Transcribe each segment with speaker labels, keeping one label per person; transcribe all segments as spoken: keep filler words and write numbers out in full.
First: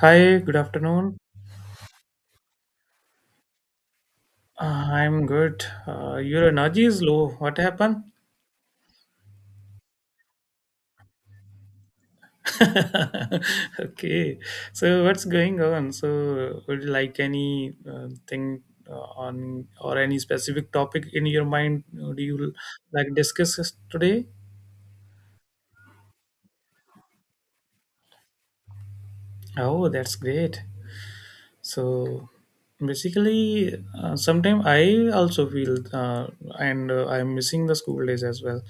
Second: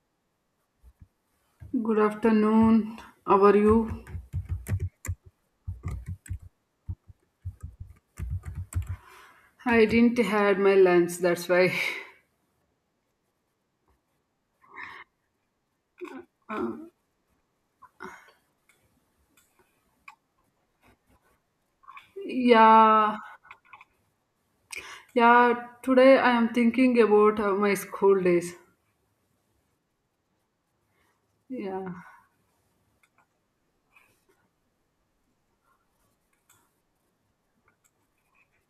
Speaker 1: Hi, good afternoon.
Speaker 2: Good afternoon. How are you?
Speaker 1: Uh, I'm good. Uh, your energy is low. What happened?
Speaker 2: I didn't had my lunch, that's why.
Speaker 1: Okay. So what's going on? So would you like any uh, thing uh, on or any specific topic in your mind? uh, Do you like
Speaker 2: Yeah,
Speaker 1: discuss this today?
Speaker 2: yeah. Today I am thinking about uh, my school days.
Speaker 1: Oh, that's great.
Speaker 2: Yeah.
Speaker 1: So basically, uh, sometimes I also feel uh, and uh, I'm missing the school days as well.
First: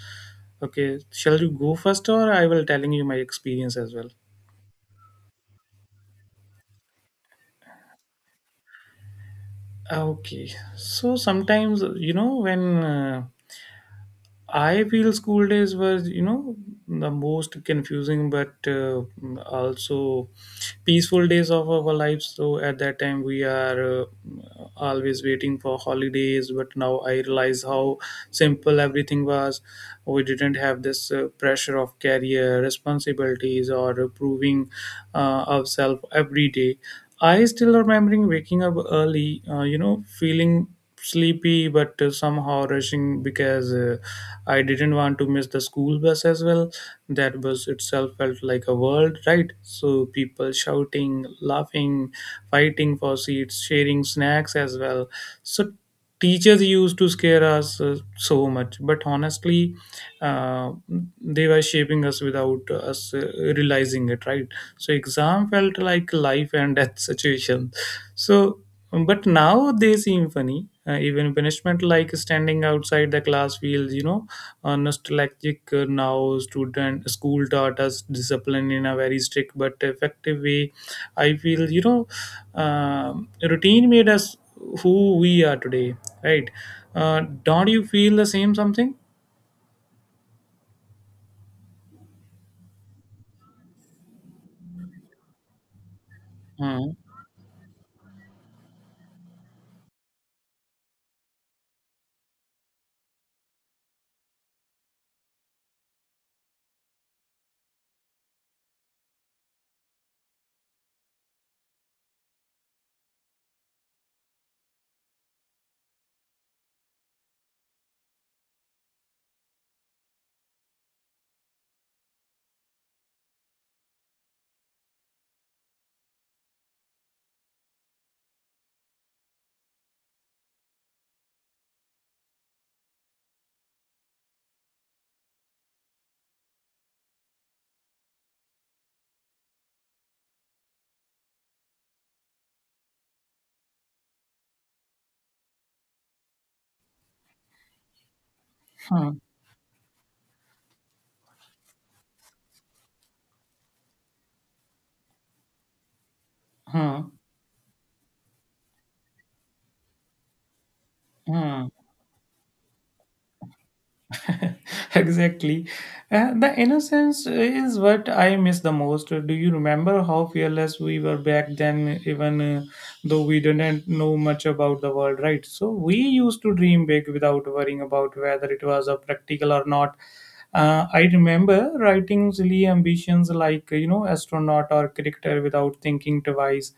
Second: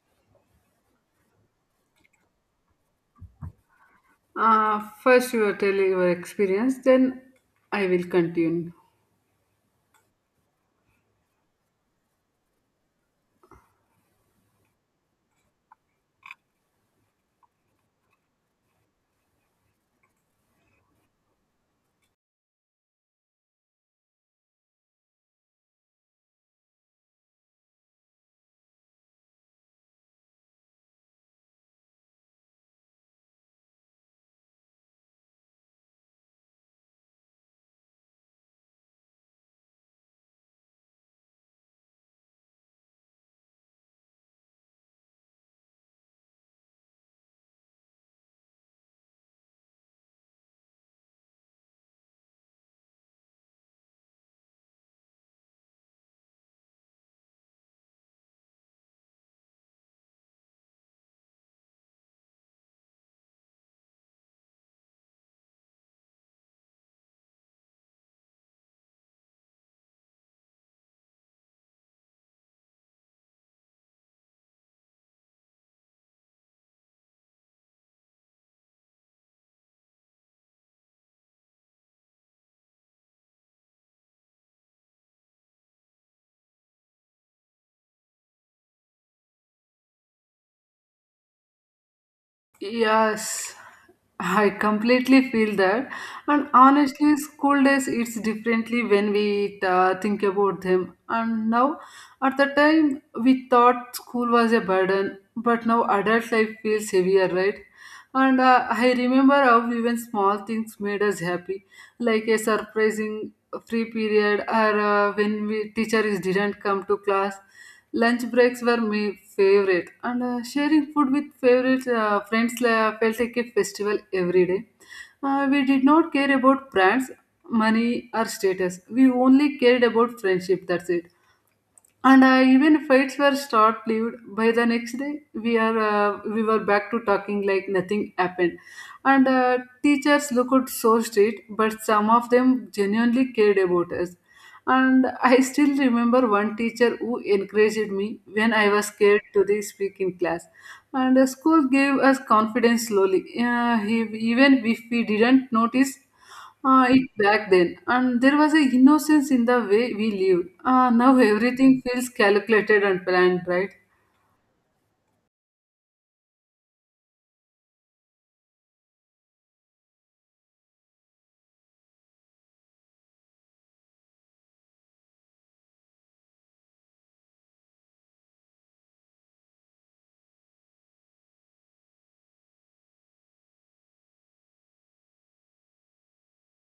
Speaker 1: Okay, shall you go first or I will telling you my experience as well?
Speaker 2: Uh, first you are telling your experience, then I will continue.
Speaker 1: Ah, Okay, so sometimes you know when uh, I feel school days were, you know, the most confusing but uh, also peaceful days of our lives. So at that time, we are uh, always waiting for holidays. But now I realize how simple everything was. We didn't have this uh, pressure of career responsibilities or proving uh, ourselves every day. I still remembering waking up early, uh, you know, feeling sleepy but uh, somehow rushing because uh, I didn't want to miss the school bus as well. That bus itself felt like a world, right? So people shouting, laughing, fighting for seats, sharing snacks as well. So teachers used to scare us uh, so much, but honestly, uh, they were shaping us without us uh, realizing it, right? So exam felt like life and death situation. So but now they seem funny, uh, even punishment like standing outside the class feels, you know, uh, nostalgic uh, now student. School taught us discipline in a very strict but effective way. I feel, you know, um, routine made us who we are today, right? Uh, don't you feel the same something?
Speaker 2: Yes, I completely feel that. And
Speaker 1: Hmm.
Speaker 2: honestly, school days, it's differently when we uh, think about them. And now, at the time, we thought school was a burden, but now adult life feels heavier, right? And uh, I remember how even small things made us happy, like a surprising free period or uh, when we teachers didn't come to class. Lunch breaks were my favorite, and uh, sharing food with favorite uh, friends uh, felt like a festival every day. Uh, we did not care about brands, money, or status. We only cared about friendship. That's it. And uh, even fights were short-lived. By the next day we are uh, we were back to talking like nothing happened. And uh, teachers looked so strict, but some of them genuinely cared about us. And I still remember one teacher who encouraged me when I was
Speaker 1: Hmm.
Speaker 2: scared to the speak in class. And the school gave us confidence slowly, uh, he even if we didn't notice uh, it
Speaker 1: Hmm.
Speaker 2: back then. And there was a innocence in the way we lived. Uh, now
Speaker 1: Hmm.
Speaker 2: everything feels calculated and planned, right?
Speaker 1: Exactly. Uh, the innocence is what I miss the most. Do you remember how fearless we were back then, even uh, though we didn't know much about the world, right? So we used to dream big without worrying about whether it was a practical or not. Uh, I remember writing silly ambitions like, you know, astronaut or cricketer without thinking twice.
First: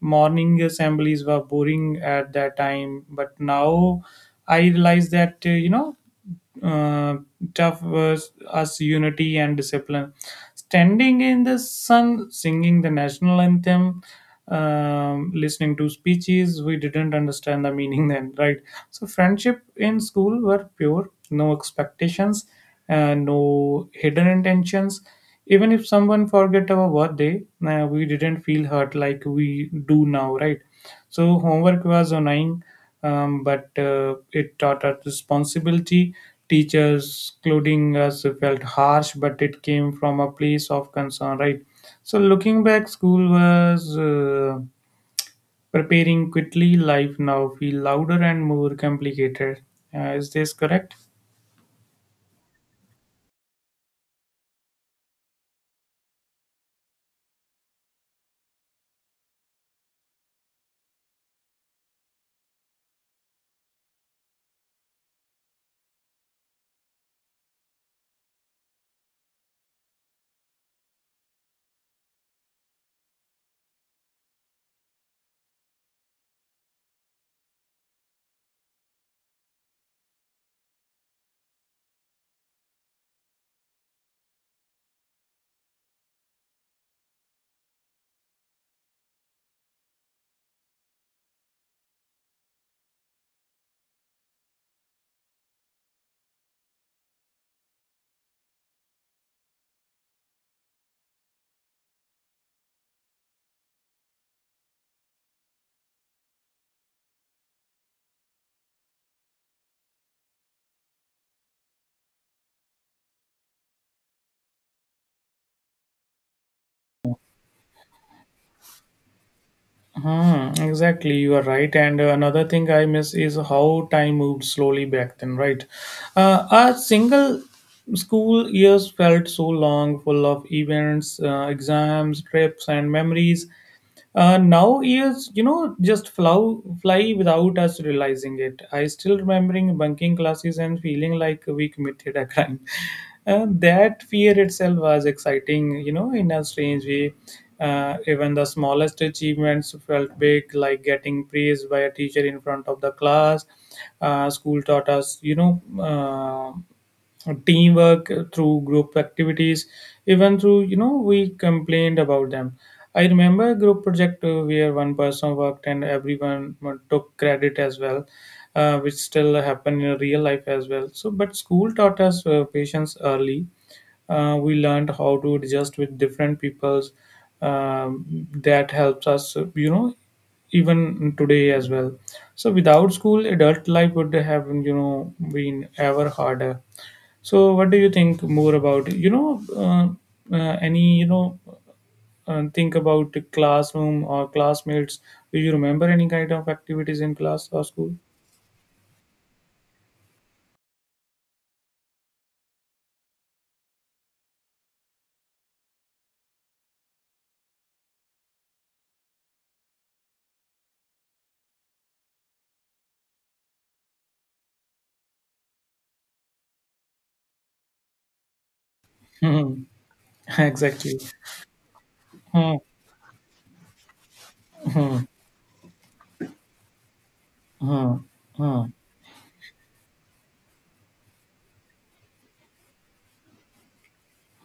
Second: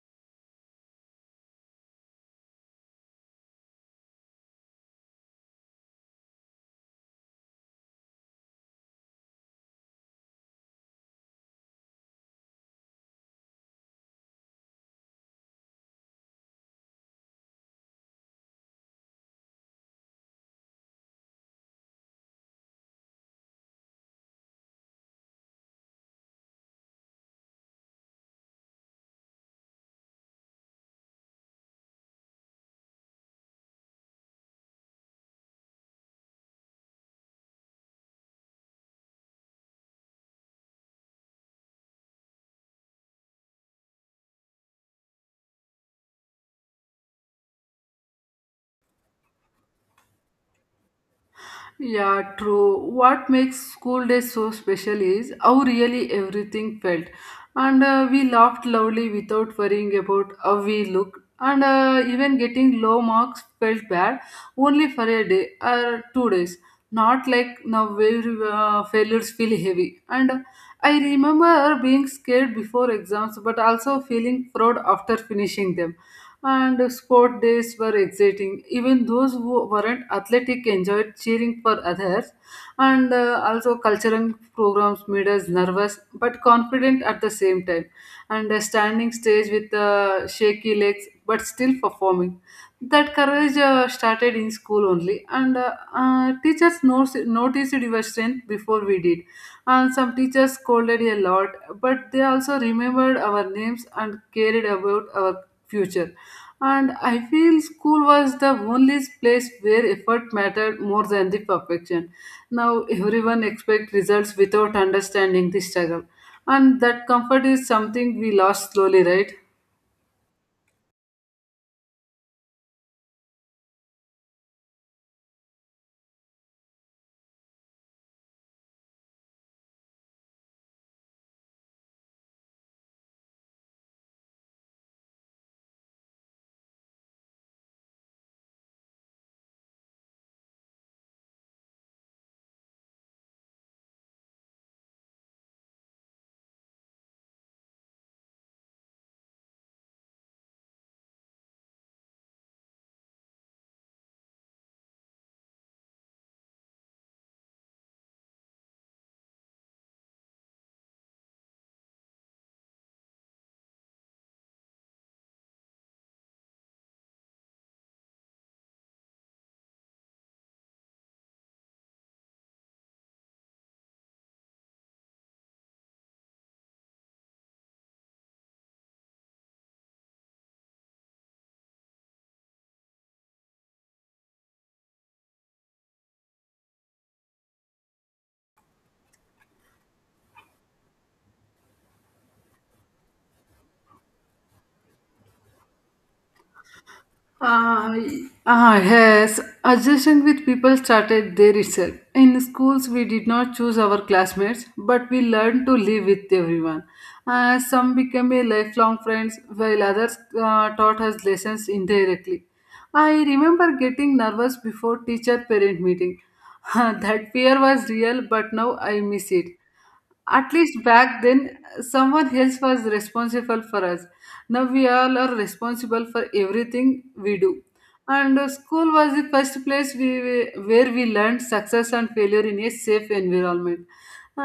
Speaker 1: Morning assemblies were boring at that time, but now I realize that, uh, you know uh, tough was us unity and discipline. Standing in the sun singing the national anthem, um, listening to speeches we didn't understand the meaning then. Right, so friendship in school were pure, no expectations, uh, no hidden intentions. Even if someone forget our birthday, uh, we didn't feel hurt like we do now, right? So homework was annoying, um, but uh, it taught us responsibility. Teachers clothing us felt harsh, but it came from a place of concern, right? So looking back, school was uh, preparing quickly life. Now feel louder and more complicated. Uh, is this correct?
Speaker 2: Yeah, true. What makes school days so special is how really everything felt. And uh, we laughed loudly without worrying about how we looked. And uh, even getting low marks felt bad only for a day or two days. Not like now where uh, failures feel heavy. And uh, I remember being scared before exams, but also feeling proud after finishing them. And sport days were exciting. Even those who weren't athletic enjoyed cheering for others, and uh, also cultural programs made us nervous but confident at the same time. And a standing stage with uh, shaky legs but still performing. That courage uh, started in school only, and uh, uh, teachers noticed, noticed your strength before we did. And some teachers scolded a lot, but they also remembered our names and cared about our future. And I feel school was the only place where effort mattered more than the perfection. Now everyone expects results without understanding the struggle. And that comfort is something we lost slowly, right?
Speaker 1: Hmm, exactly, you are right. And uh, another thing I miss is how time moved slowly back then, right? Uh, our single school years felt so long, full of events, uh, exams, trips, and memories. Uh, now years, you know, just flow, fly without us realizing it. I still remembering bunking classes and feeling like we committed a crime. Uh, that fear itself was exciting, you know, in a strange way. Uh, even the smallest achievements felt big, like getting praised by a teacher in front of the class. Uh, school taught us, you know, uh, teamwork uh, through group activities, even through, you know, we complained about them. I remember a group project uh, where one person worked and everyone uh, took credit as well, uh, which still happen in real life as well. So but school taught us uh, patience early. Uh, we learned how to adjust with different peoples. um, that helps us, uh, you know, even today as well. So without school adult life would have, you know, been ever harder. So, what do you think more about? You know, uh, uh, any you know, uh, think about the classroom or classmates. Do you remember any kind of activities in class or school?
Speaker 2: Uh, uh, yes, adjusting with people started there itself. In schools, we did not choose our classmates, but we learned to live with everyone. Uh, some became a lifelong friends, while others uh, taught us lessons indirectly. I remember getting nervous before teacher-parent meeting. That fear was real, but now I miss it.
Speaker 1: Hmm.
Speaker 2: At least
Speaker 1: Exactly.
Speaker 2: back then, someone
Speaker 1: Hmm.
Speaker 2: else was responsible for us. Now we
Speaker 1: Hmm.
Speaker 2: all are responsible for everything we do.
Speaker 1: Hmm.
Speaker 2: And uh,
Speaker 1: Hmm.
Speaker 2: school was the first place we, we- where we learned success and failure in a safe environment.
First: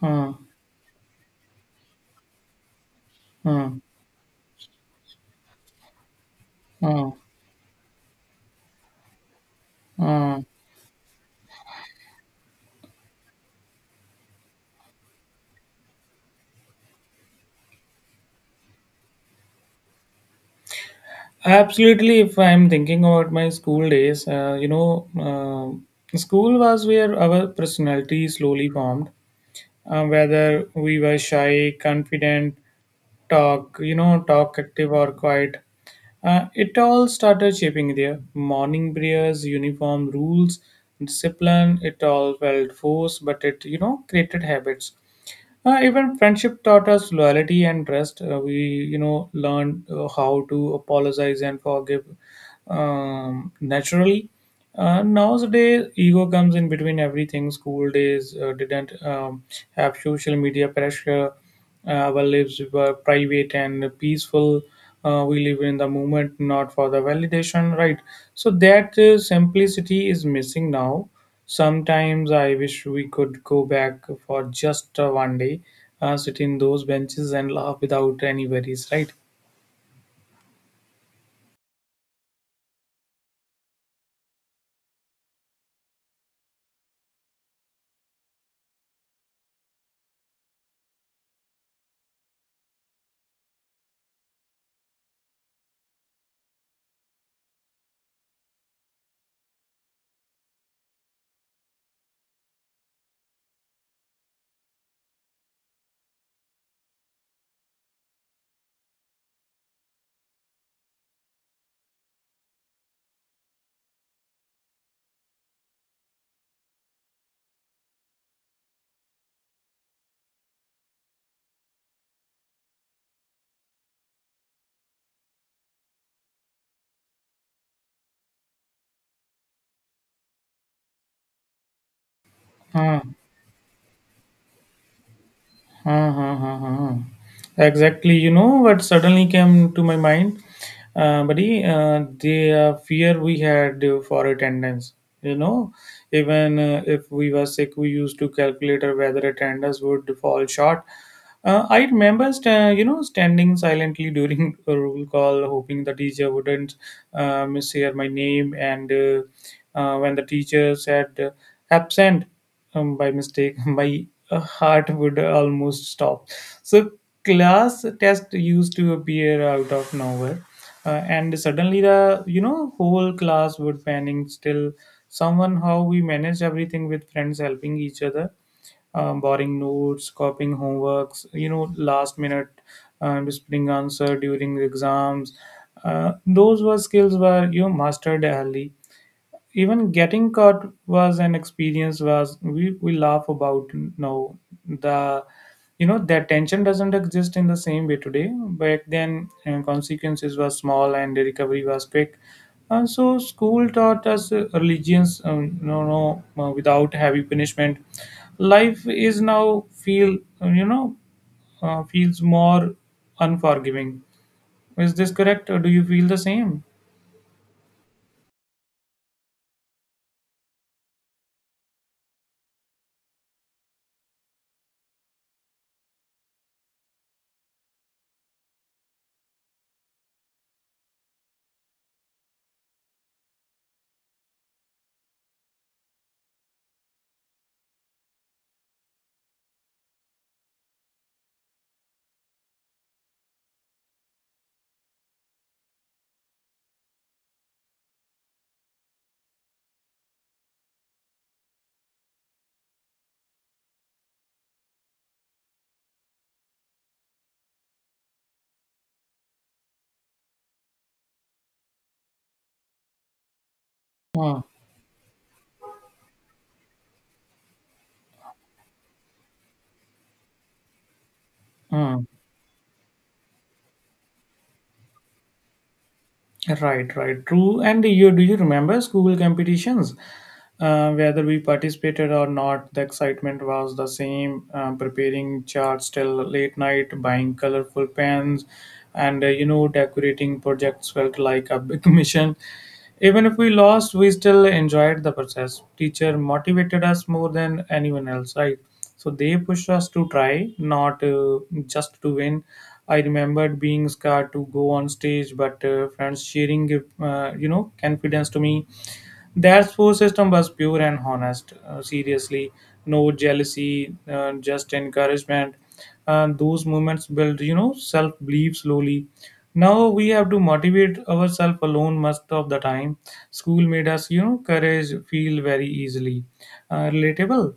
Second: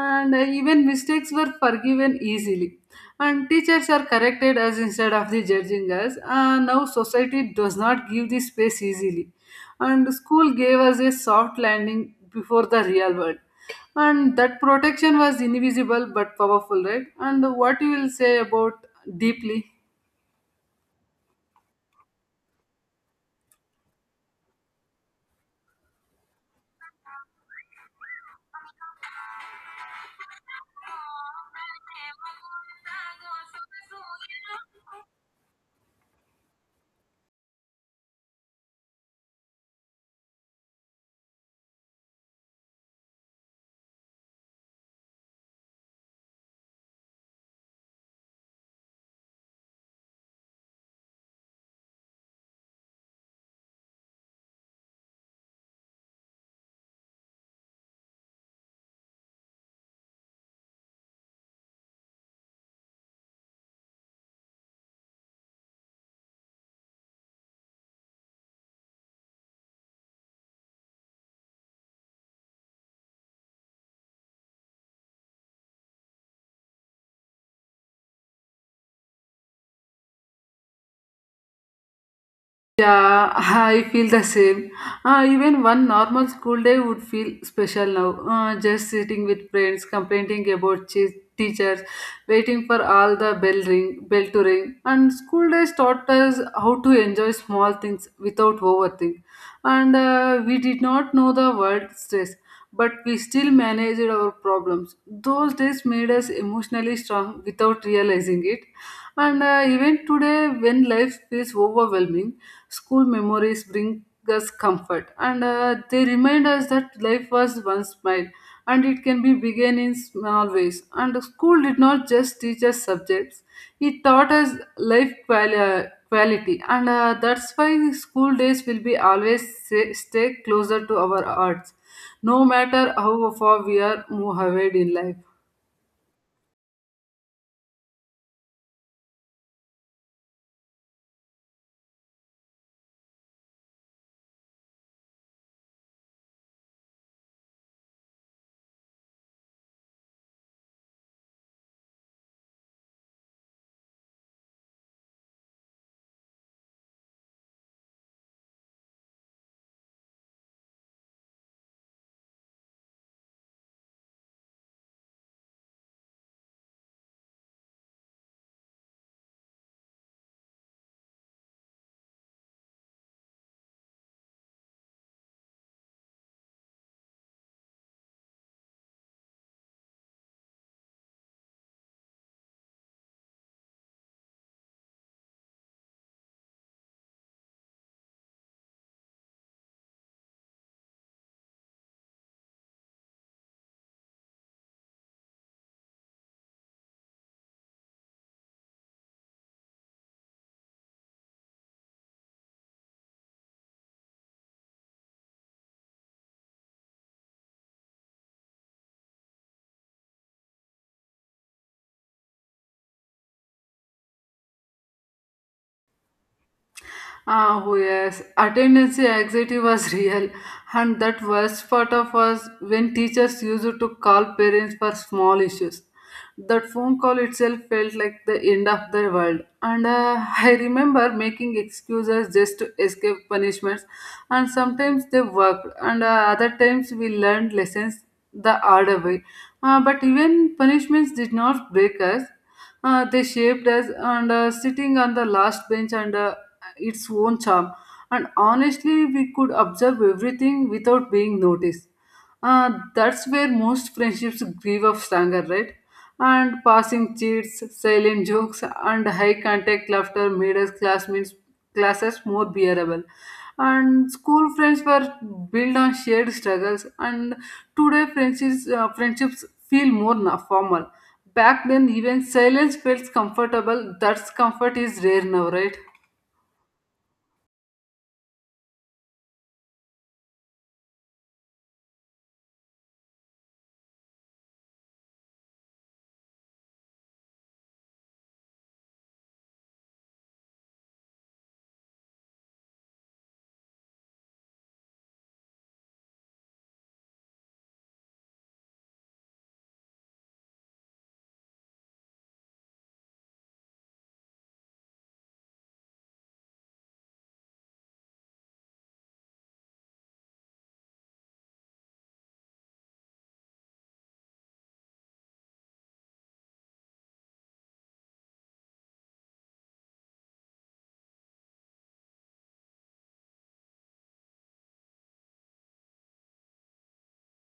Speaker 1: Hmm.
Speaker 2: uh, even mistakes were forgiven easily. And
Speaker 1: Hmm.
Speaker 2: teachers are corrected us instead of the judging us. Uh, now
Speaker 1: Hmm.
Speaker 2: society does not give the space easily. And
Speaker 1: Hmm.
Speaker 2: school gave us a soft landing before the real world, and that protection was invisible but powerful, right? And what you will say about deeply?
Speaker 1: Absolutely. If I'm thinking about my school days, uh, you know, uh, school was where our personality slowly formed. Uh, whether we were shy, confident, talk, you know, talk active or quiet. Uh, it all started shaping their morning prayers, uniform rules, discipline. It all felt forced, but it, you know, created habits. Uh, even friendship taught us loyalty and trust. Uh, we, you know, learned uh, how to apologize and forgive um, naturally. Uh, nowadays, ego comes in between everything. School days uh, didn't um, have social media pressure. Uh, our lives were private and peaceful. Uh, we live in the moment, not for the validation, right? So that uh, simplicity is missing now. Sometimes I wish we could go back for just uh, one day, uh, sit in those benches and laugh without any worries, right?
Speaker 2: Yeah, I feel the same. Uh, even one normal school day would feel special now, uh, just sitting with friends complaining about che- teachers, waiting for all the bell ring bell to ring. And school days taught us how to enjoy small things without overthink. And uh, we did not know the word stress, but we still managed our problems. Those days made us emotionally strong without realizing it. And uh, even today, when life feels overwhelming, school memories bring us comfort. And uh, they remind us that life was once smile, and it can be begun in small ways. And school did not just teach us subjects, it taught us life quali- quality. And uh, that's why school days will be always sa- stay closer to our hearts, no matter
Speaker 1: Hmm.
Speaker 2: how far we are moved ahead in life.
Speaker 1: Huh, huh, huh, huh, huh. Exactly. You know what suddenly came to my mind, uh, buddy? Uh, the uh, fear we had uh, for attendance. You know, even uh, if we were sick, we used to calculate whether attendance would fall short. Uh, I remember, sta- you know, standing silently during a roll call, hoping the teacher wouldn't uh, mishear my name. And uh, uh, when the teacher said uh, absent um, by mistake, my uh, heart would almost stop. So class test used to appear out of nowhere, uh, and suddenly the, you know, whole class would panic. Still, somehow we managed everything with friends helping each other, um, borrowing notes, copying homeworks, you know, last minute, uh, whispering answer during exams. Uh, those were skills were, you know, mastered early. Even getting caught was an experience was we, we laugh about now. The, you know, that tension doesn't exist in the same way today. Back then and consequences were small and the recovery was quick. And so school taught us uh, religions, um, no no uh, without heavy punishment. Life is now feel, uh, you know uh, feels more unforgiving. Is this correct or do you feel the same?
Speaker 2: Ah, oh yes, attendance anxiety was real, and that worst part of was when teachers used to call parents for small issues. That phone call itself felt like the end of the world. And uh, I remember making excuses just to escape punishments, and sometimes they worked, and uh, other times we learned lessons the harder way. Uh, but even punishments did not break us. Uh, they shaped us. And uh, sitting on the last bench and uh, its own charm. And honestly, we could observe everything without being noticed. Uh, that's where most friendships grieve of anger, right? And passing cheats, silent jokes, and high contact laughter made us classmates classes more bearable. And
Speaker 1: Hmm,
Speaker 2: school friends were built on shared struggles, and today friendships, uh, friendships feel more na- formal. Back then,
Speaker 1: hmm.
Speaker 2: even silence felt comfortable. That comfort is rare now, right?
Speaker 1: Right, right, true. And you do you remember school competitions? Uh, whether we participated or not, the excitement was the same. Um, preparing charts till late night, buying colorful pens, and uh, you know, decorating projects felt like a big mission. Even if we lost, we still enjoyed the process. Teacher motivated us more than anyone else, right? So they pushed us to try, not uh, just to win. I remembered being scared to go on stage, but uh, friends sharing, uh, you know, confidence to me. Their support system was pure and honest. Uh, seriously, no jealousy, uh, just encouragement. And those moments build, you know, self belief slowly. Now we have to motivate ourselves alone most of the time. School made us, you know, courage feel very easily uh, relatable.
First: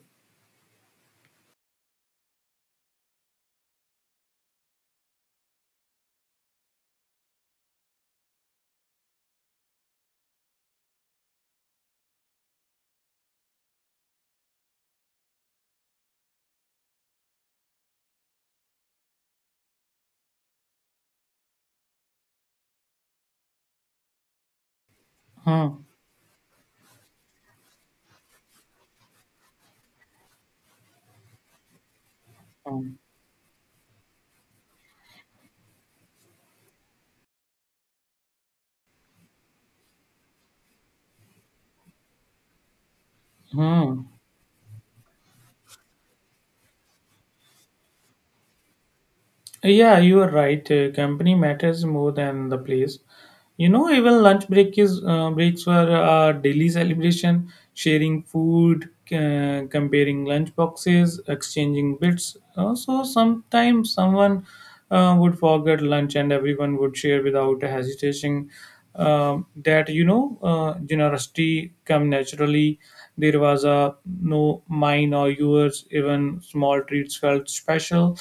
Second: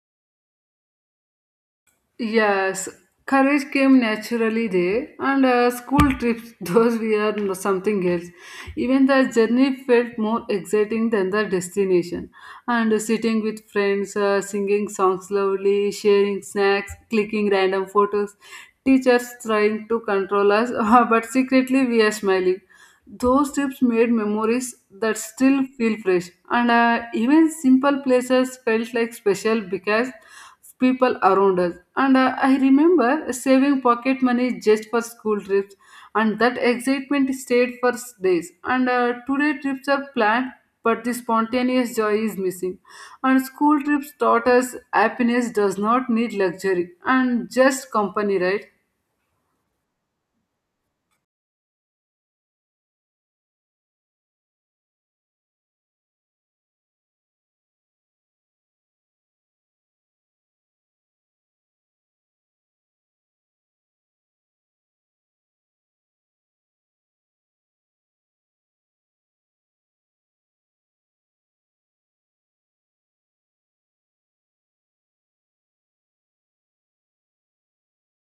Speaker 2: Yes, courage came naturally there. And uh, school trips, those we are n- something else. Even the journey felt more exciting than the destination. And uh, sitting with friends, uh, singing songs loudly, sharing snacks, clicking random photos, teachers trying to control us, but secretly we are smiling. Those trips made memories that still
Speaker 1: Hmm.
Speaker 2: feel fresh. And uh, even simple places felt like special because people around us. And uh, I
Speaker 1: Hmm.
Speaker 2: remember saving pocket money just for school trips, and that excitement stayed for s- days. And uh, today trips are planned, but the spontaneous joy is missing. And school
Speaker 1: Hmm.
Speaker 2: trips taught us happiness does not need luxury and just company, right?
Speaker 1: Yeah, you are right. Uh, company matters more than the place. You know, even lunch break is uh, breaks were a daily celebration, sharing food, uh, comparing lunch boxes, exchanging bits. Also, sometimes someone uh, would forget lunch, and everyone would share without hesitation. Um that you know, uh, generosity come naturally. There was a no mine or yours, even small treats felt special.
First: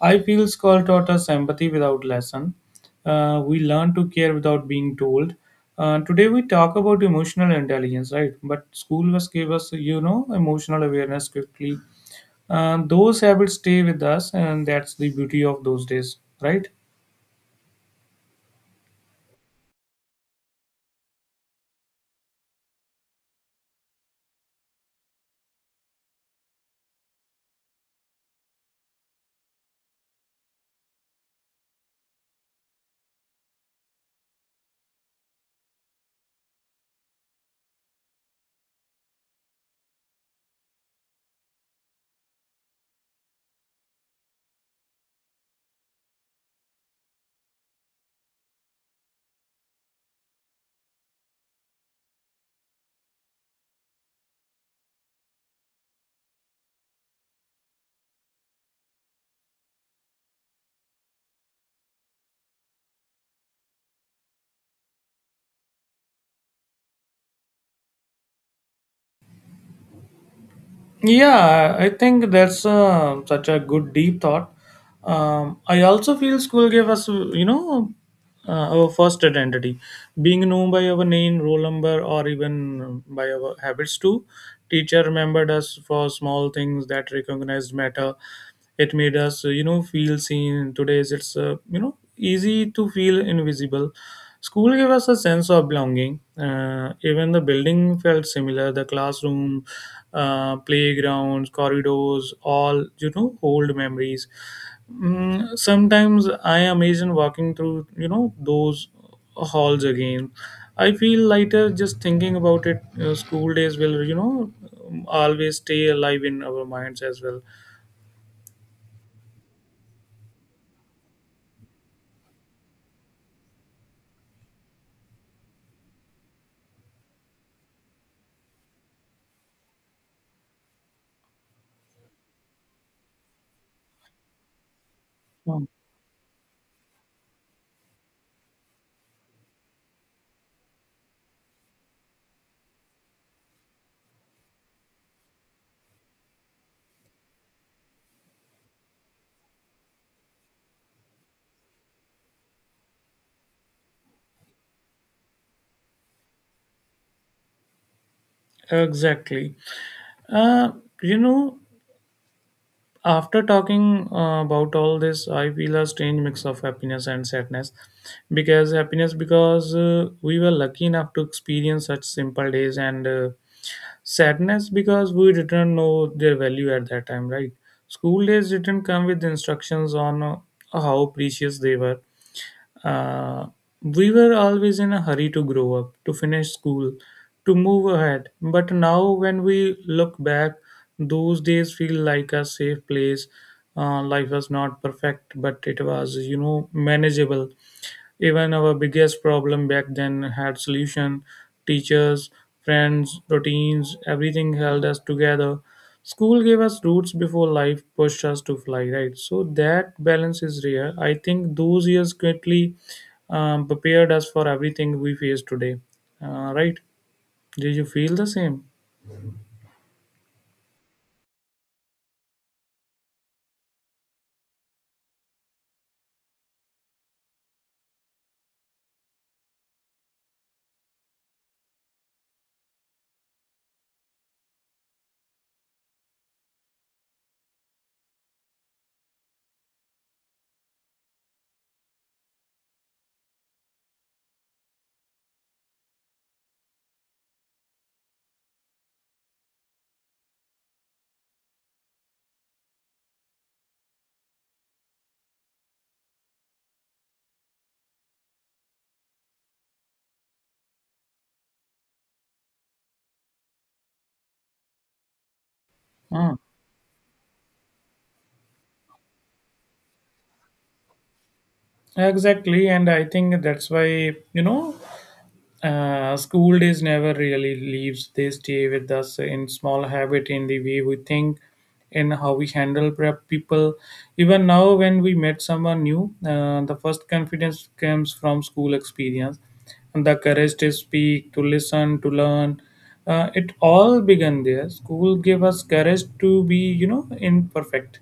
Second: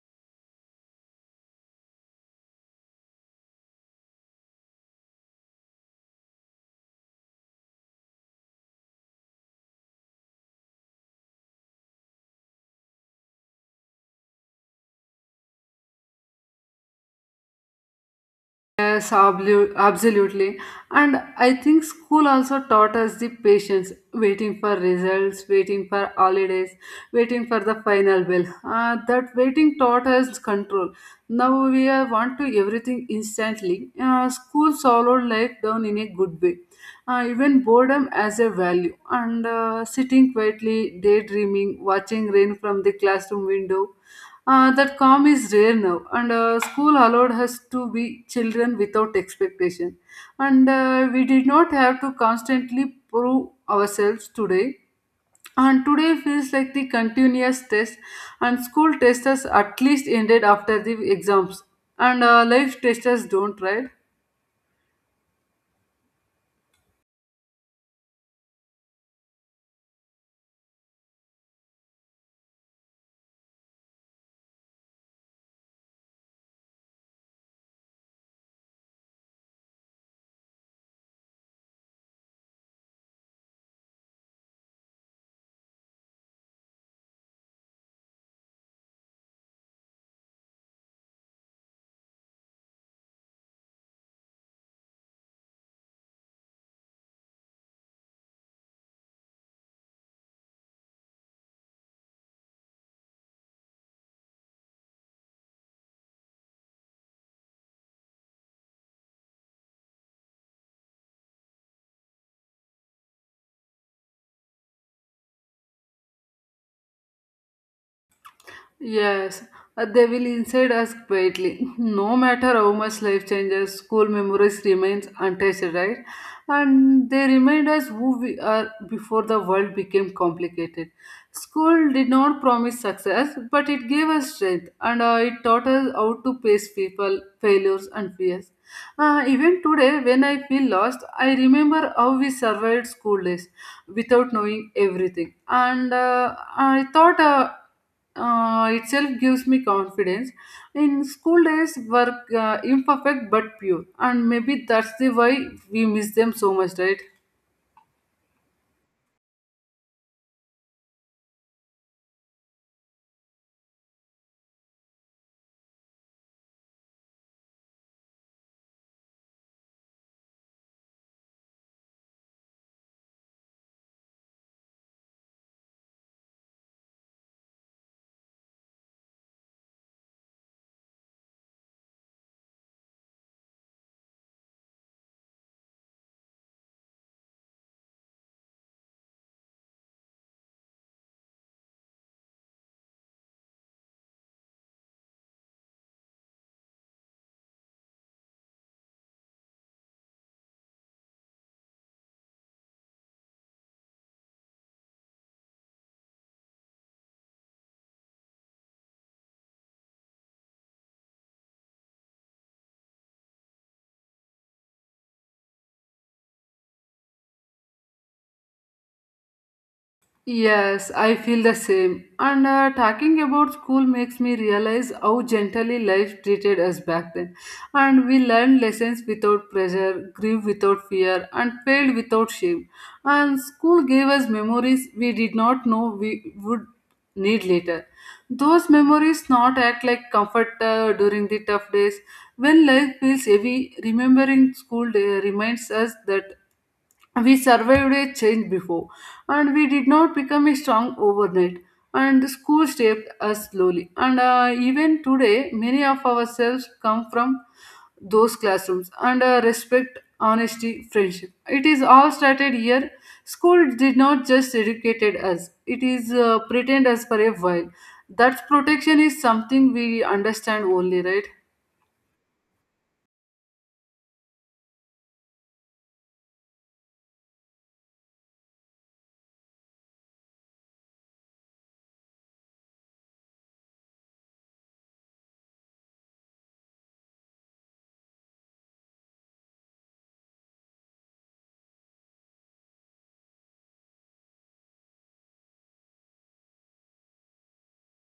Speaker 1: I feel school taught us empathy without lesson. Uh, we learn to care without being told. Uh, today we talk about emotional intelligence, right? But school was gave us, you know, emotional awareness quickly. Uh, those habits stay with us, and that's the beauty of those days, right?
Speaker 2: Yes, ablu- absolutely. And I think school also taught us the patience, waiting for results, waiting for holidays, waiting for the final bell. Uh, that waiting taught us control. Now we are want to everything instantly. Uh, school swallowed life down in a good way. Uh, even boredom as a value. And uh, sitting quietly, daydreaming, watching rain from the classroom window. Uh, that calm is rare now. And uh, school allowed us to be children without expectation. And uh, we did not have to constantly prove ourselves today. And today feels like the continuous test, and school tests at least ended after the exams, and uh, life tests don't, right?
Speaker 1: Yeah, I think that's um such a good deep thought. Um, I also feel school gave us, you know, uh, our first identity, being known by our name, roll number, or even by our habits too. Teacher remembered us for small things that recognized matter. It made us, uh, you know, feel seen. Today's it's, uh, you know, easy to feel invisible. School gave us a sense of belonging, uh, even the building felt similar the classroom, uh, playgrounds, corridors, all, you know, old memories. mm, sometimes I imagine walking through, you know, those halls again, I feel lighter just thinking about it. Uh, school days will, you know um, always stay alive in our minds as well.
Speaker 2: Yes, uh, they will inside us quietly. No matter how much life changes, school memories remains untouched, right? And they remind us who we are before the world became complicated. School did not promise success, but it gave us strength. And uh, it taught us how to face people, failures, and fears. Uh, even today, when I feel lost, I remember how we survived school days without knowing everything. And uh, I thought uh, uh, itself gives me confidence. In school days, were uh, imperfect but pure, and maybe that's the why we miss them so much, right?
Speaker 1: Exactly. Uh, you know, after talking uh, about all this, I feel a strange mix of happiness and sadness. Because happiness, because uh, we were lucky enough to experience such simple days, and uh, sadness because we didn't know their value at that time, right? School days didn't come with instructions on uh, how precious they were. Uh, we were always in a hurry to grow up, to finish school, to move ahead. But now, when we look back, those days feel like a safe place. Uh, life was not perfect, but it was, you know, manageable. Even our biggest problem back then had solution. Teachers, friends, routines, everything held us together. School gave us roots before life pushed us to fly, right? So that balance is rare. I think those years quickly um, prepared us for everything we face today. Uh, right? Did you feel the same?
Speaker 2: Yes, I feel the same. And uh, talking about school makes me realize how gently life treated us back then. And we learned lessons without pressure, grieve without fear, and failed without shame. And school gave us memories we did not know we would need later. Those memories not act like comfort uh, during the tough days. When life feels heavy, remembering school day reminds us that we survived a change before, and we did not become a strong overnight. And the school shaped us slowly. And uh, even today, many of ourselves come from those classrooms. And uh, respect, honesty, friendship, it is all started here. School did not just educated us, it is
Speaker 1: Uh,
Speaker 2: uh, pretend us for a while. That protection is something we understand only, right?
Speaker 1: exactly, and I think that's why you know Uh, school days never really leaves. They stay with us in small habit, in the way we think, in how we handle prep people. Even now, when we met someone new, uh, the first confidence comes from school experience, and the courage to speak, to listen, to learn. Uh, it all began there. School gave us courage to be, you know, imperfect.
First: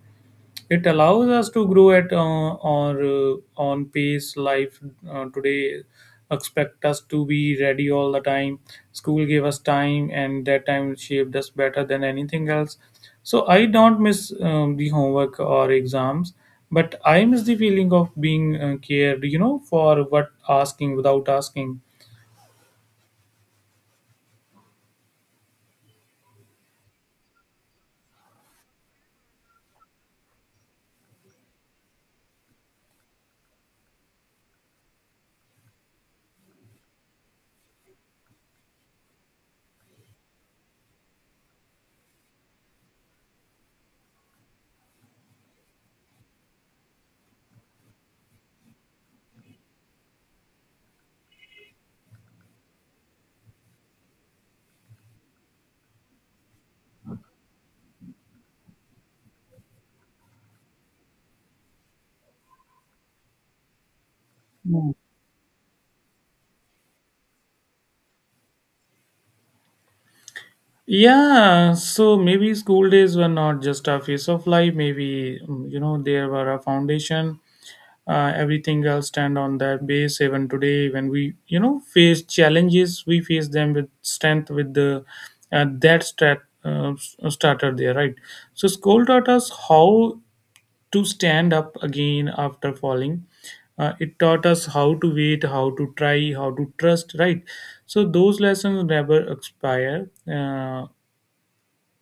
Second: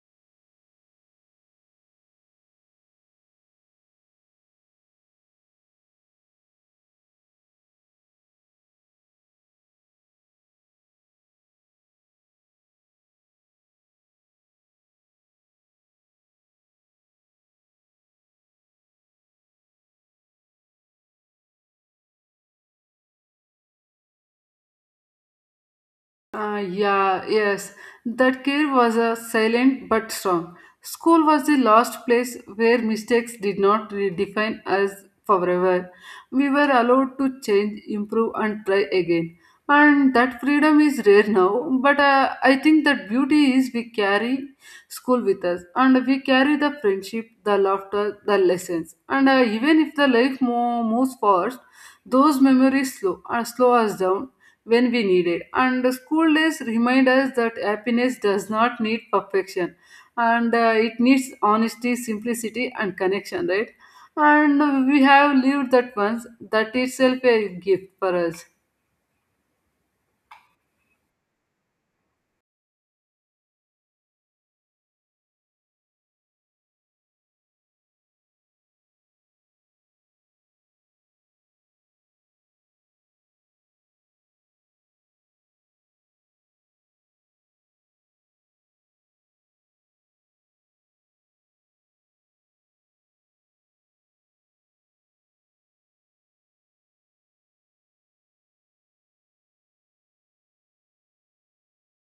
Speaker 1: It allows us to grow at uh, or uh, on pace. Life uh, today expect us to be ready all the time. School gave us time, and that time shaped us better than anything else. So I don't miss um, the homework or exams, but I miss the feeling of being uh, cared. You know, for what asking without asking.
Speaker 2: Uh, yeah, yes. That care was a silent but strong. School was the last place where mistakes did not re- define us forever. We were allowed to change, improve, and try again. And that freedom is rare now, but uh, I think that beauty is we carry school with us, and we carry the friendship, the laughter, the lessons. And uh, even if the life mo- moves fast, those memories slow, uh, slow us down when we need it. And the school days remind us that happiness does not need perfection, and uh, it needs honesty, simplicity, and connection, right? And uh, we have lived that once. That itself a gift for us.
Speaker 1: Yeah, so maybe school days were not just a phase of life, maybe, mm, you know, there were a foundation uh, everything else stand on their base even today when we, you know, face challenges, we face them with strength with the uh, that strat, uh, s- uh, starter there, right? So school taught us how to stand up again after falling. Uh, it taught us how to wait, how to try, how to trust, right? So those lessons never expire. uh,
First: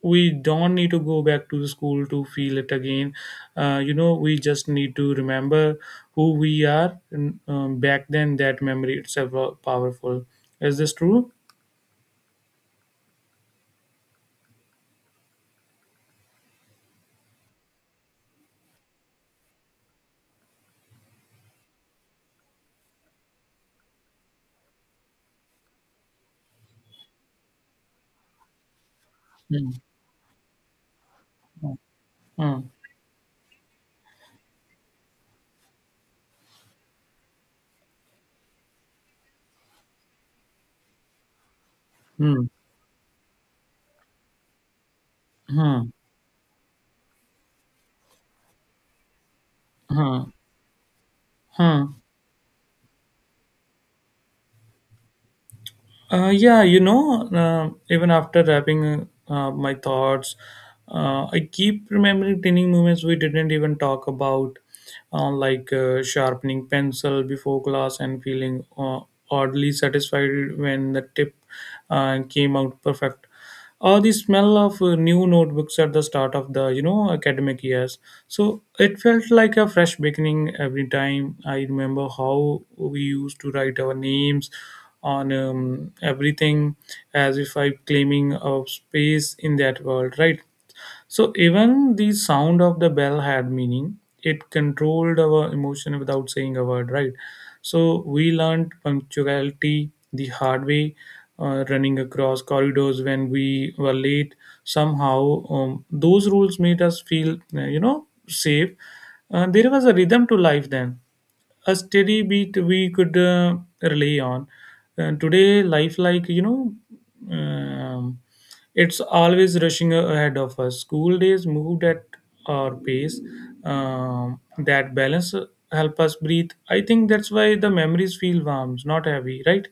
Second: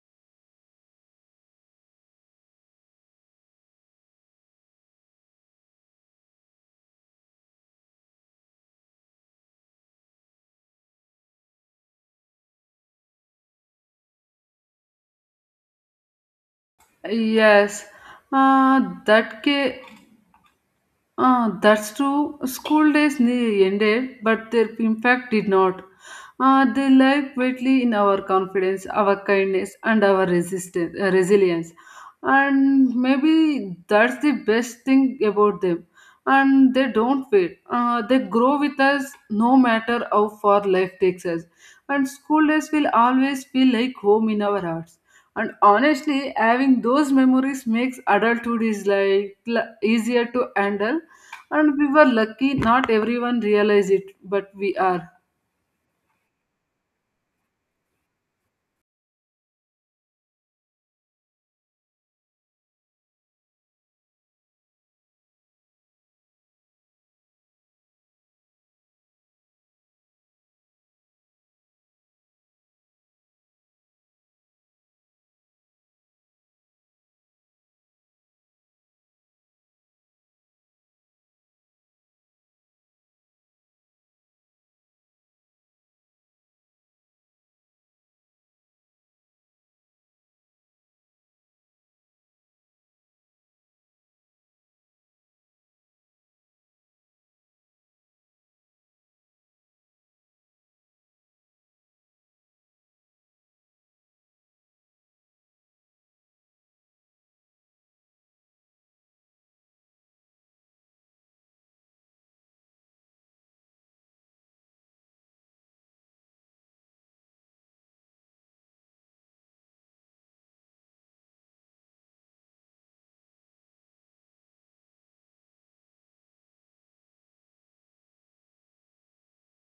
Speaker 1: We don't need to go back to the school to feel it again. Uh, you know, we just need to remember who we are, and, um, back then that memory itself was powerful. Is this true?
Speaker 2: Yes, uh, that ca- ah, that's true. School days ne- ended, but their impact did not. Ah, they lie greatly in our confidence, our
Speaker 1: Hmm.
Speaker 2: kindness, and our resistance, uh, resilience.
Speaker 1: Hmm.
Speaker 2: And maybe that's the best thing about them. And they don't wait. Ah, they grow with us no matter how far life takes us. And
Speaker 1: Hmm.
Speaker 2: school days will always feel like home in our hearts. And
Speaker 1: Hmm.
Speaker 2: honestly, having those memories makes adulthood is like l- easier
Speaker 1: Hmm.
Speaker 2: to handle. And we
Speaker 1: Hmm.
Speaker 2: were lucky not everyone realized it, but we are.
Speaker 1: Uh, yeah, you know, uh, even after wrapping uh, my thoughts, uh, I keep remembering tiny moments we didn't even talk about, uh, like uh, sharpening pencil before class and feeling uh, oddly satisfied when the tip uh, came out perfect, or the smell of uh, new notebooks at the start of the, you know, academic years. So it felt like a fresh beginning every time. I remember how we used to write our names on um, everything, as if I claiming a space in that world, right? So even the sound of the bell had meaning. It controlled our emotion without saying a word, right? So we learned punctuality the hard way, uh, running across corridors when we were late. Somehow, um, those rules made us feel, uh, you know, safe. Uh, there was a rhythm to life then, a steady beat we could uh, rely on. Uh, today life, like, you know, um, it's always rushing a- ahead of us. School days moved at our pace. um, that balance uh, help us breathe. I think that's why the memories feel warm, not heavy, right?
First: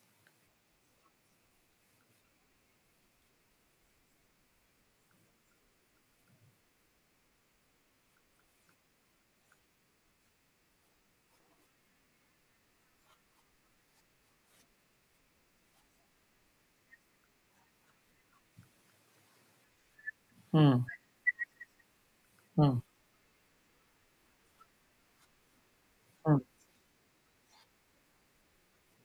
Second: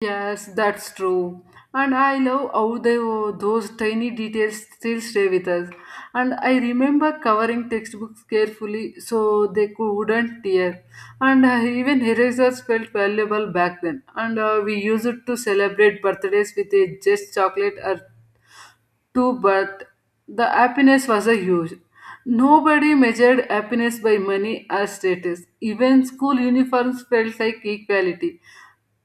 Speaker 2: Yes, that's true. And I love how they, those tiny details still stay with us. And I remember covering textbooks carefully so they couldn't tear. And uh, even erasers felt valuable back then. And uh, we used it to celebrate birthdays with a just chocolate or too, but the
Speaker 1: Hmm.
Speaker 2: happiness was a huge.
Speaker 1: Hmm.
Speaker 2: Nobody measured happiness by money or status. Even school
Speaker 1: Hmm.
Speaker 2: uniforms felt like equality.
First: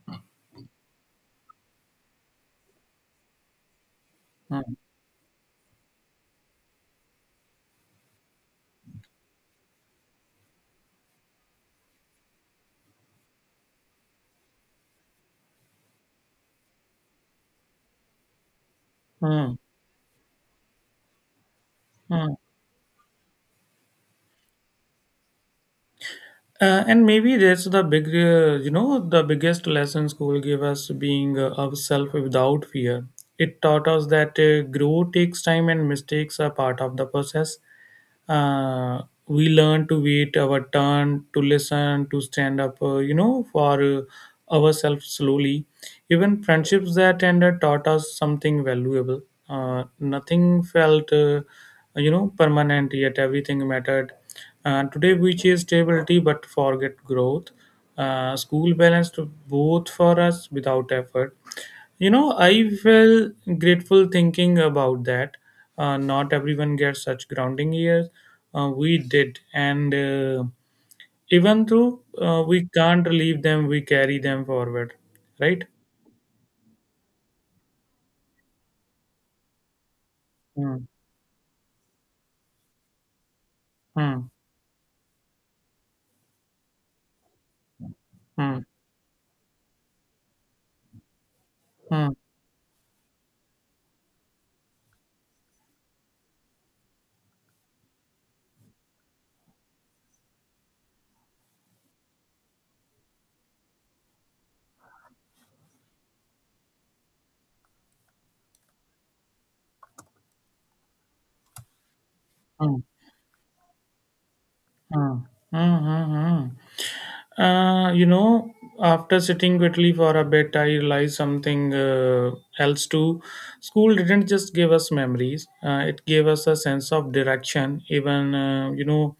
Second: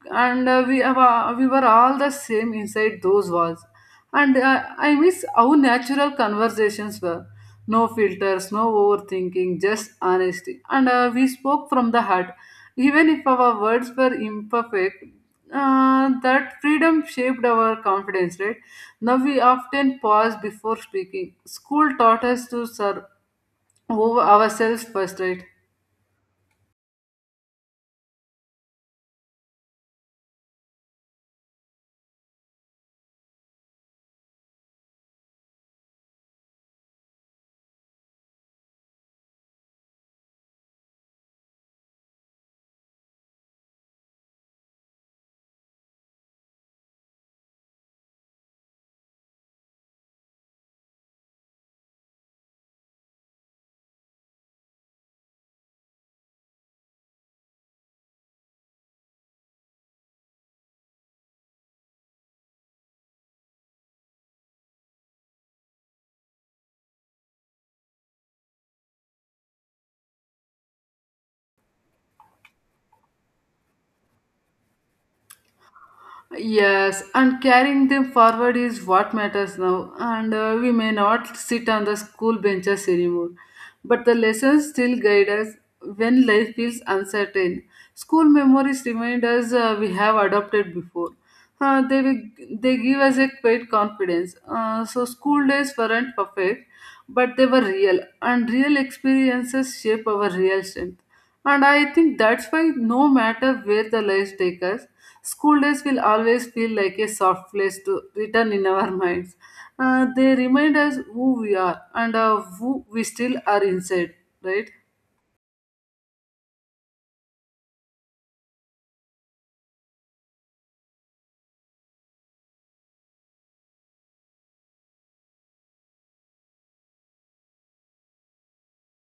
Speaker 2: And uh, we have, uh, we were all the same inside those walls. And
Speaker 1: Hmm.
Speaker 2: uh, I miss how natural conversations were. No filters, no overthinking, just honesty. And uh, we spoke from the heart, even if our words were imperfect. Uh, that freedom shaped our confidence, right? Now we
Speaker 1: Hmm.
Speaker 2: often pause before speaking. School taught
Speaker 1: Hmm.
Speaker 2: us to serve over ourselves first, right?
Speaker 1: Uh, and maybe that's the big, uh, you know, the biggest lesson school gave us, being uh, ourselves without fear. It taught us that uh, growth takes time and mistakes are part of the process. Uh, we learn to wait our turn, to listen, to stand up, uh, you know, for uh, ourselves slowly. Even friendships that ended taught us something valuable. Uh, nothing felt, uh, you know, permanent, yet everything mattered. Uh, today we chase stability but forget growth. Uh, school balanced both for us without effort. You know, I feel grateful thinking about that. Uh, not everyone gets such grounding years. Uh, we did, and uh, even though uh, we can't leave them, we carry them forward, right?
Speaker 2: Yes, and carrying them forward is what matters now. And uh, we
Speaker 1: Hmm.
Speaker 2: may not sit on the school benches anymore. But the
Speaker 1: Hmm.
Speaker 2: lessons still guide us when life feels uncertain. School
Speaker 1: Hmm.
Speaker 2: memories remind us uh, we have adopted before. Uh, they,
Speaker 1: Hmm.
Speaker 2: will- they give us a great confidence. Uh, so, school days weren't perfect, but they were real, and real experiences shape our real strength. And I think that's why, no matter where the life takes us, school days will always feel like a soft place to return in our minds. Uh, they remind us who we are, and uh,
Speaker 1: Hmm.
Speaker 2: who we still are inside, right?
Speaker 1: Hmm. Hmm, hmm, hmm. Uh, you know, after sitting quietly for a bit, I realized something uh, else too. School didn't just give us memories; uh, it gave us a sense of direction. Even uh, you know,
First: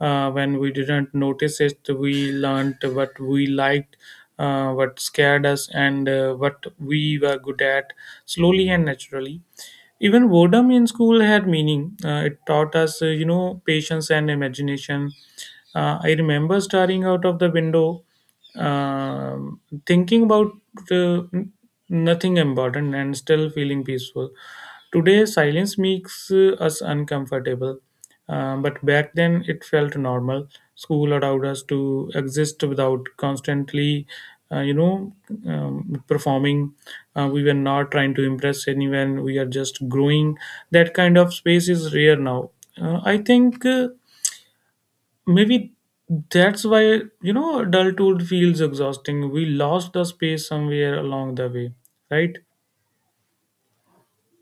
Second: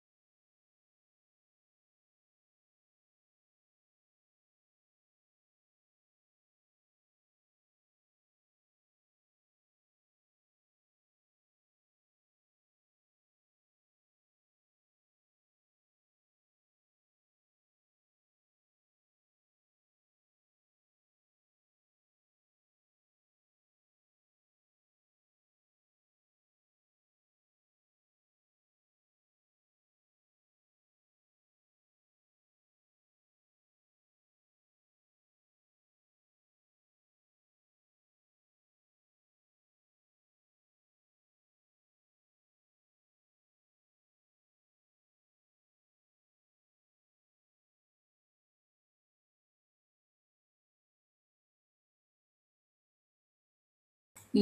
Speaker 1: uh, when we didn't notice it, we learned what we liked, uh, what scared us, and uh, what we were good at slowly and naturally. Even boredom in school had meaning. Uh, it taught us, uh, you know, patience and imagination. Uh, I remember staring out of the window, um thinking about uh, n- nothing important and still feeling peaceful. Today, silence makes uh, us uncomfortable. Um, but back then, it felt normal. School allowed us to exist without constantly, uh, you know, um, performing. Uh, we were not trying to impress anyone. We are just growing. That kind of space is rare now. Uh, I think uh, maybe that's why, you know, adulthood feels exhausting. We lost the space somewhere along the way, right?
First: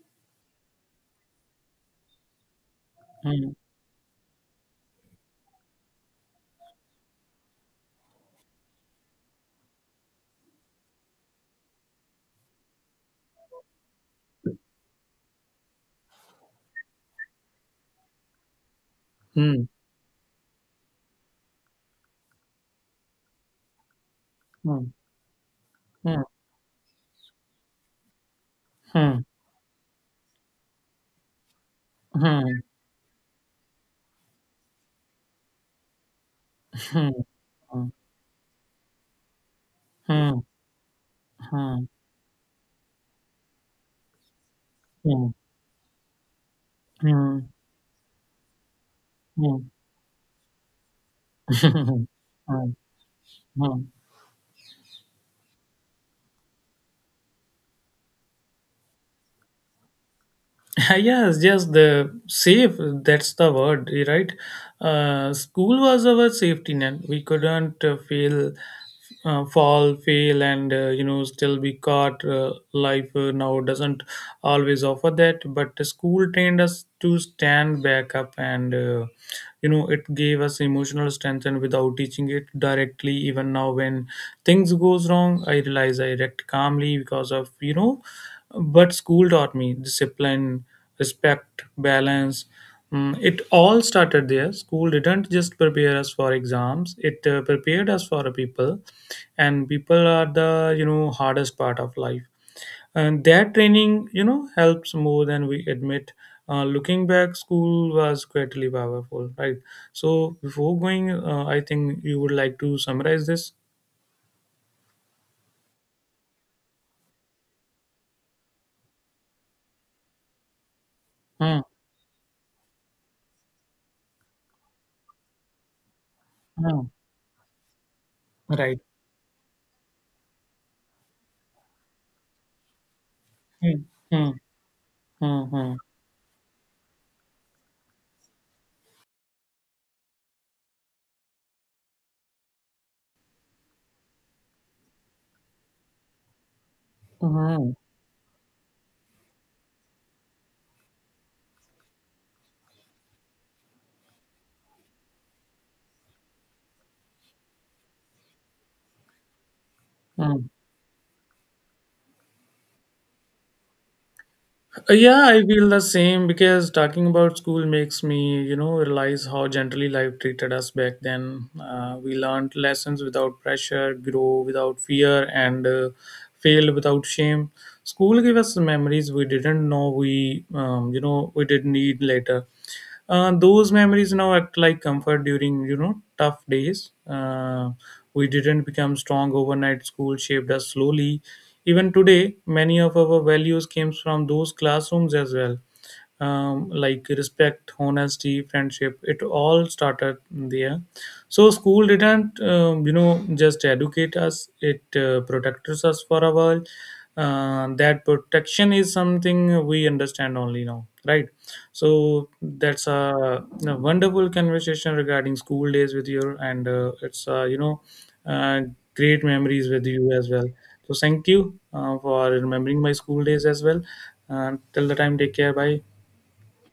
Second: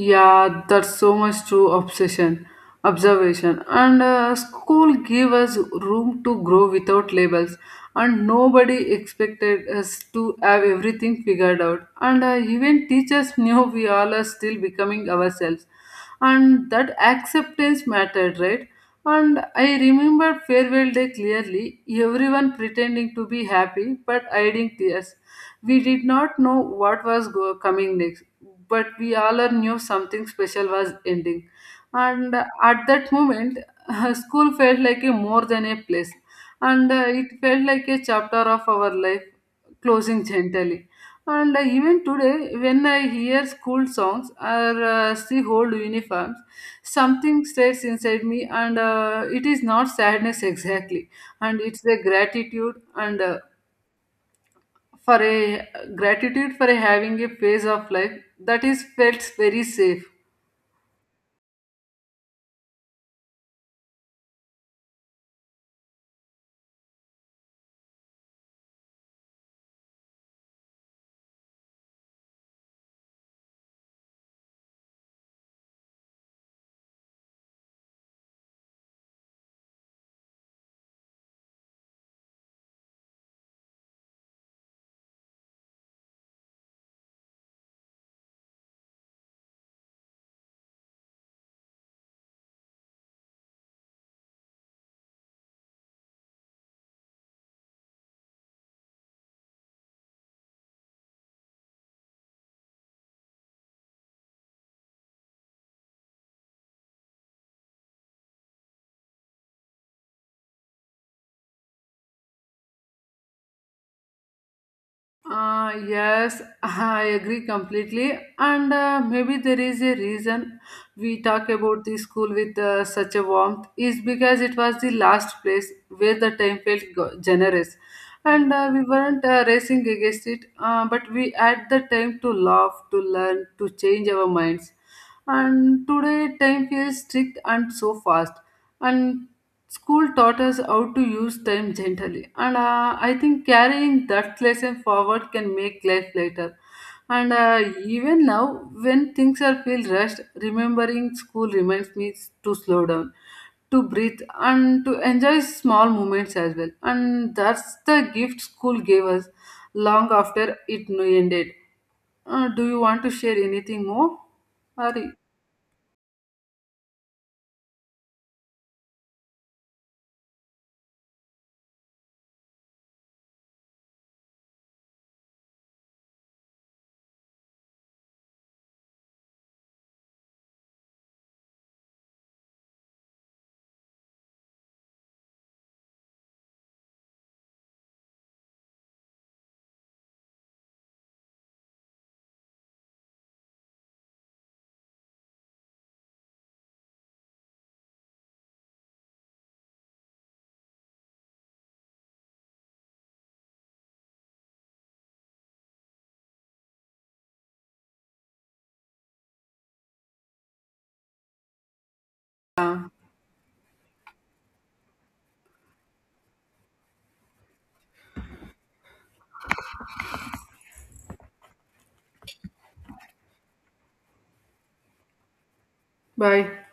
Speaker 2: Yeah, that's so much true obsession,
Speaker 1: Hmm.
Speaker 2: observation. And uh, school gave us room to grow without labels. And nobody expected us to have everything figured out. And uh, even teachers knew we all are still becoming ourselves. And that acceptance mattered, right? And
Speaker 1: Hmm.
Speaker 2: I remember farewell day clearly, everyone pretending to be happy but hiding
Speaker 1: Hmm.
Speaker 2: tears. We did
Speaker 1: Hmm.
Speaker 2: not know what was go- coming next, but we
Speaker 1: Hmm.
Speaker 2: all are knew something special was ending. And uh,
Speaker 1: Hmm.
Speaker 2: at that moment, school felt like a more than a place, and uh, it felt
Speaker 1: Hmm.
Speaker 2: like a chapter of our life closing
Speaker 1: Hmm.
Speaker 2: gently. And uh,
Speaker 1: Hmm.
Speaker 2: even today, when I hear school songs or uh,
Speaker 1: Hmm.
Speaker 2: see old uniforms, something
Speaker 1: Mm,
Speaker 2: stays inside me, and uh, it is
Speaker 1: mm.
Speaker 2: not sadness exactly, and it's the gratitude. And uh,
Speaker 1: Mm, mm.
Speaker 2: for a gratitude for a having a phase of life that is felt very safe.
Speaker 1: Yes, yes, the safe, that's the word, right? Uh, school was our safety net. We couldn't uh, fail uh, fall, fail, and uh, you know, still be caught. Uh, life uh, now doesn't always offer that, but the school trained us to stand back up, and uh, you know, it gave us emotional strength, and without teaching it directly. Even now when things goes wrong, I realize I react calmly because of, you know, but school taught me discipline, respect, balance. Mm, it all started there. School didn't just prepare us for exams; it uh, prepared us for people, and people are the, you know, hardest part of life. And that training, you know, helps more than we admit. Uh, looking back, school was greatly powerful, right? So before going, uh, I think you would like to summarize this.
Speaker 2: Uh, yes, I agree completely. And uh, maybe there is a reason we talk
Speaker 1: Hmm.
Speaker 2: about the school with uh, such a warmth is because it was the last place where the time felt
Speaker 1: Hmm.
Speaker 2: go- generous. And uh,
Speaker 1: Right.
Speaker 2: we weren't uh, racing against it, uh, but we had the time to laugh, to learn, to
Speaker 1: Hmm.
Speaker 2: change our
Speaker 1: Hmm.
Speaker 2: minds.
Speaker 1: Hmm.
Speaker 2: And today, time feels strict and so fast. And school taught us how to use time gently. And uh, I think carrying that lesson forward can make life lighter. And
Speaker 1: Hmm.
Speaker 2: uh,
Speaker 1: Hmm.
Speaker 2: even now, when things are feel rushed, remembering school reminds me to slow down, to breathe, and to enjoy small moments as well. And that's the gift school gave us long
Speaker 1: Hmm.
Speaker 2: after it ended. Uh, do you want to share anything more? Or
Speaker 1: Uh, Yeah, I feel the same because talking about school makes me, you know, realize how gently life treated us back then. Uh, we learned lessons without pressure, grow without fear, and uh, fail without shame. School gave us memories we didn't know we, um, you know, we didn't need later. Uh, those memories now act like comfort during, you know, tough days. Uh, we didn't become strong overnight. School shaped us slowly. Even today, many of our values came from those classrooms as well, um, like respect, honesty, friendship. It all started there. So school didn't, um, you know, just educate us. It uh, protected us for a while. Uh, that protection is something we understand only now, right? So that's a, a wonderful conversation regarding school days with you, and uh, it's uh, you know uh, great memories with you as well. So thank you uh, for remembering my school days as well. And till the time, take care. Bye.
Speaker 2: bye.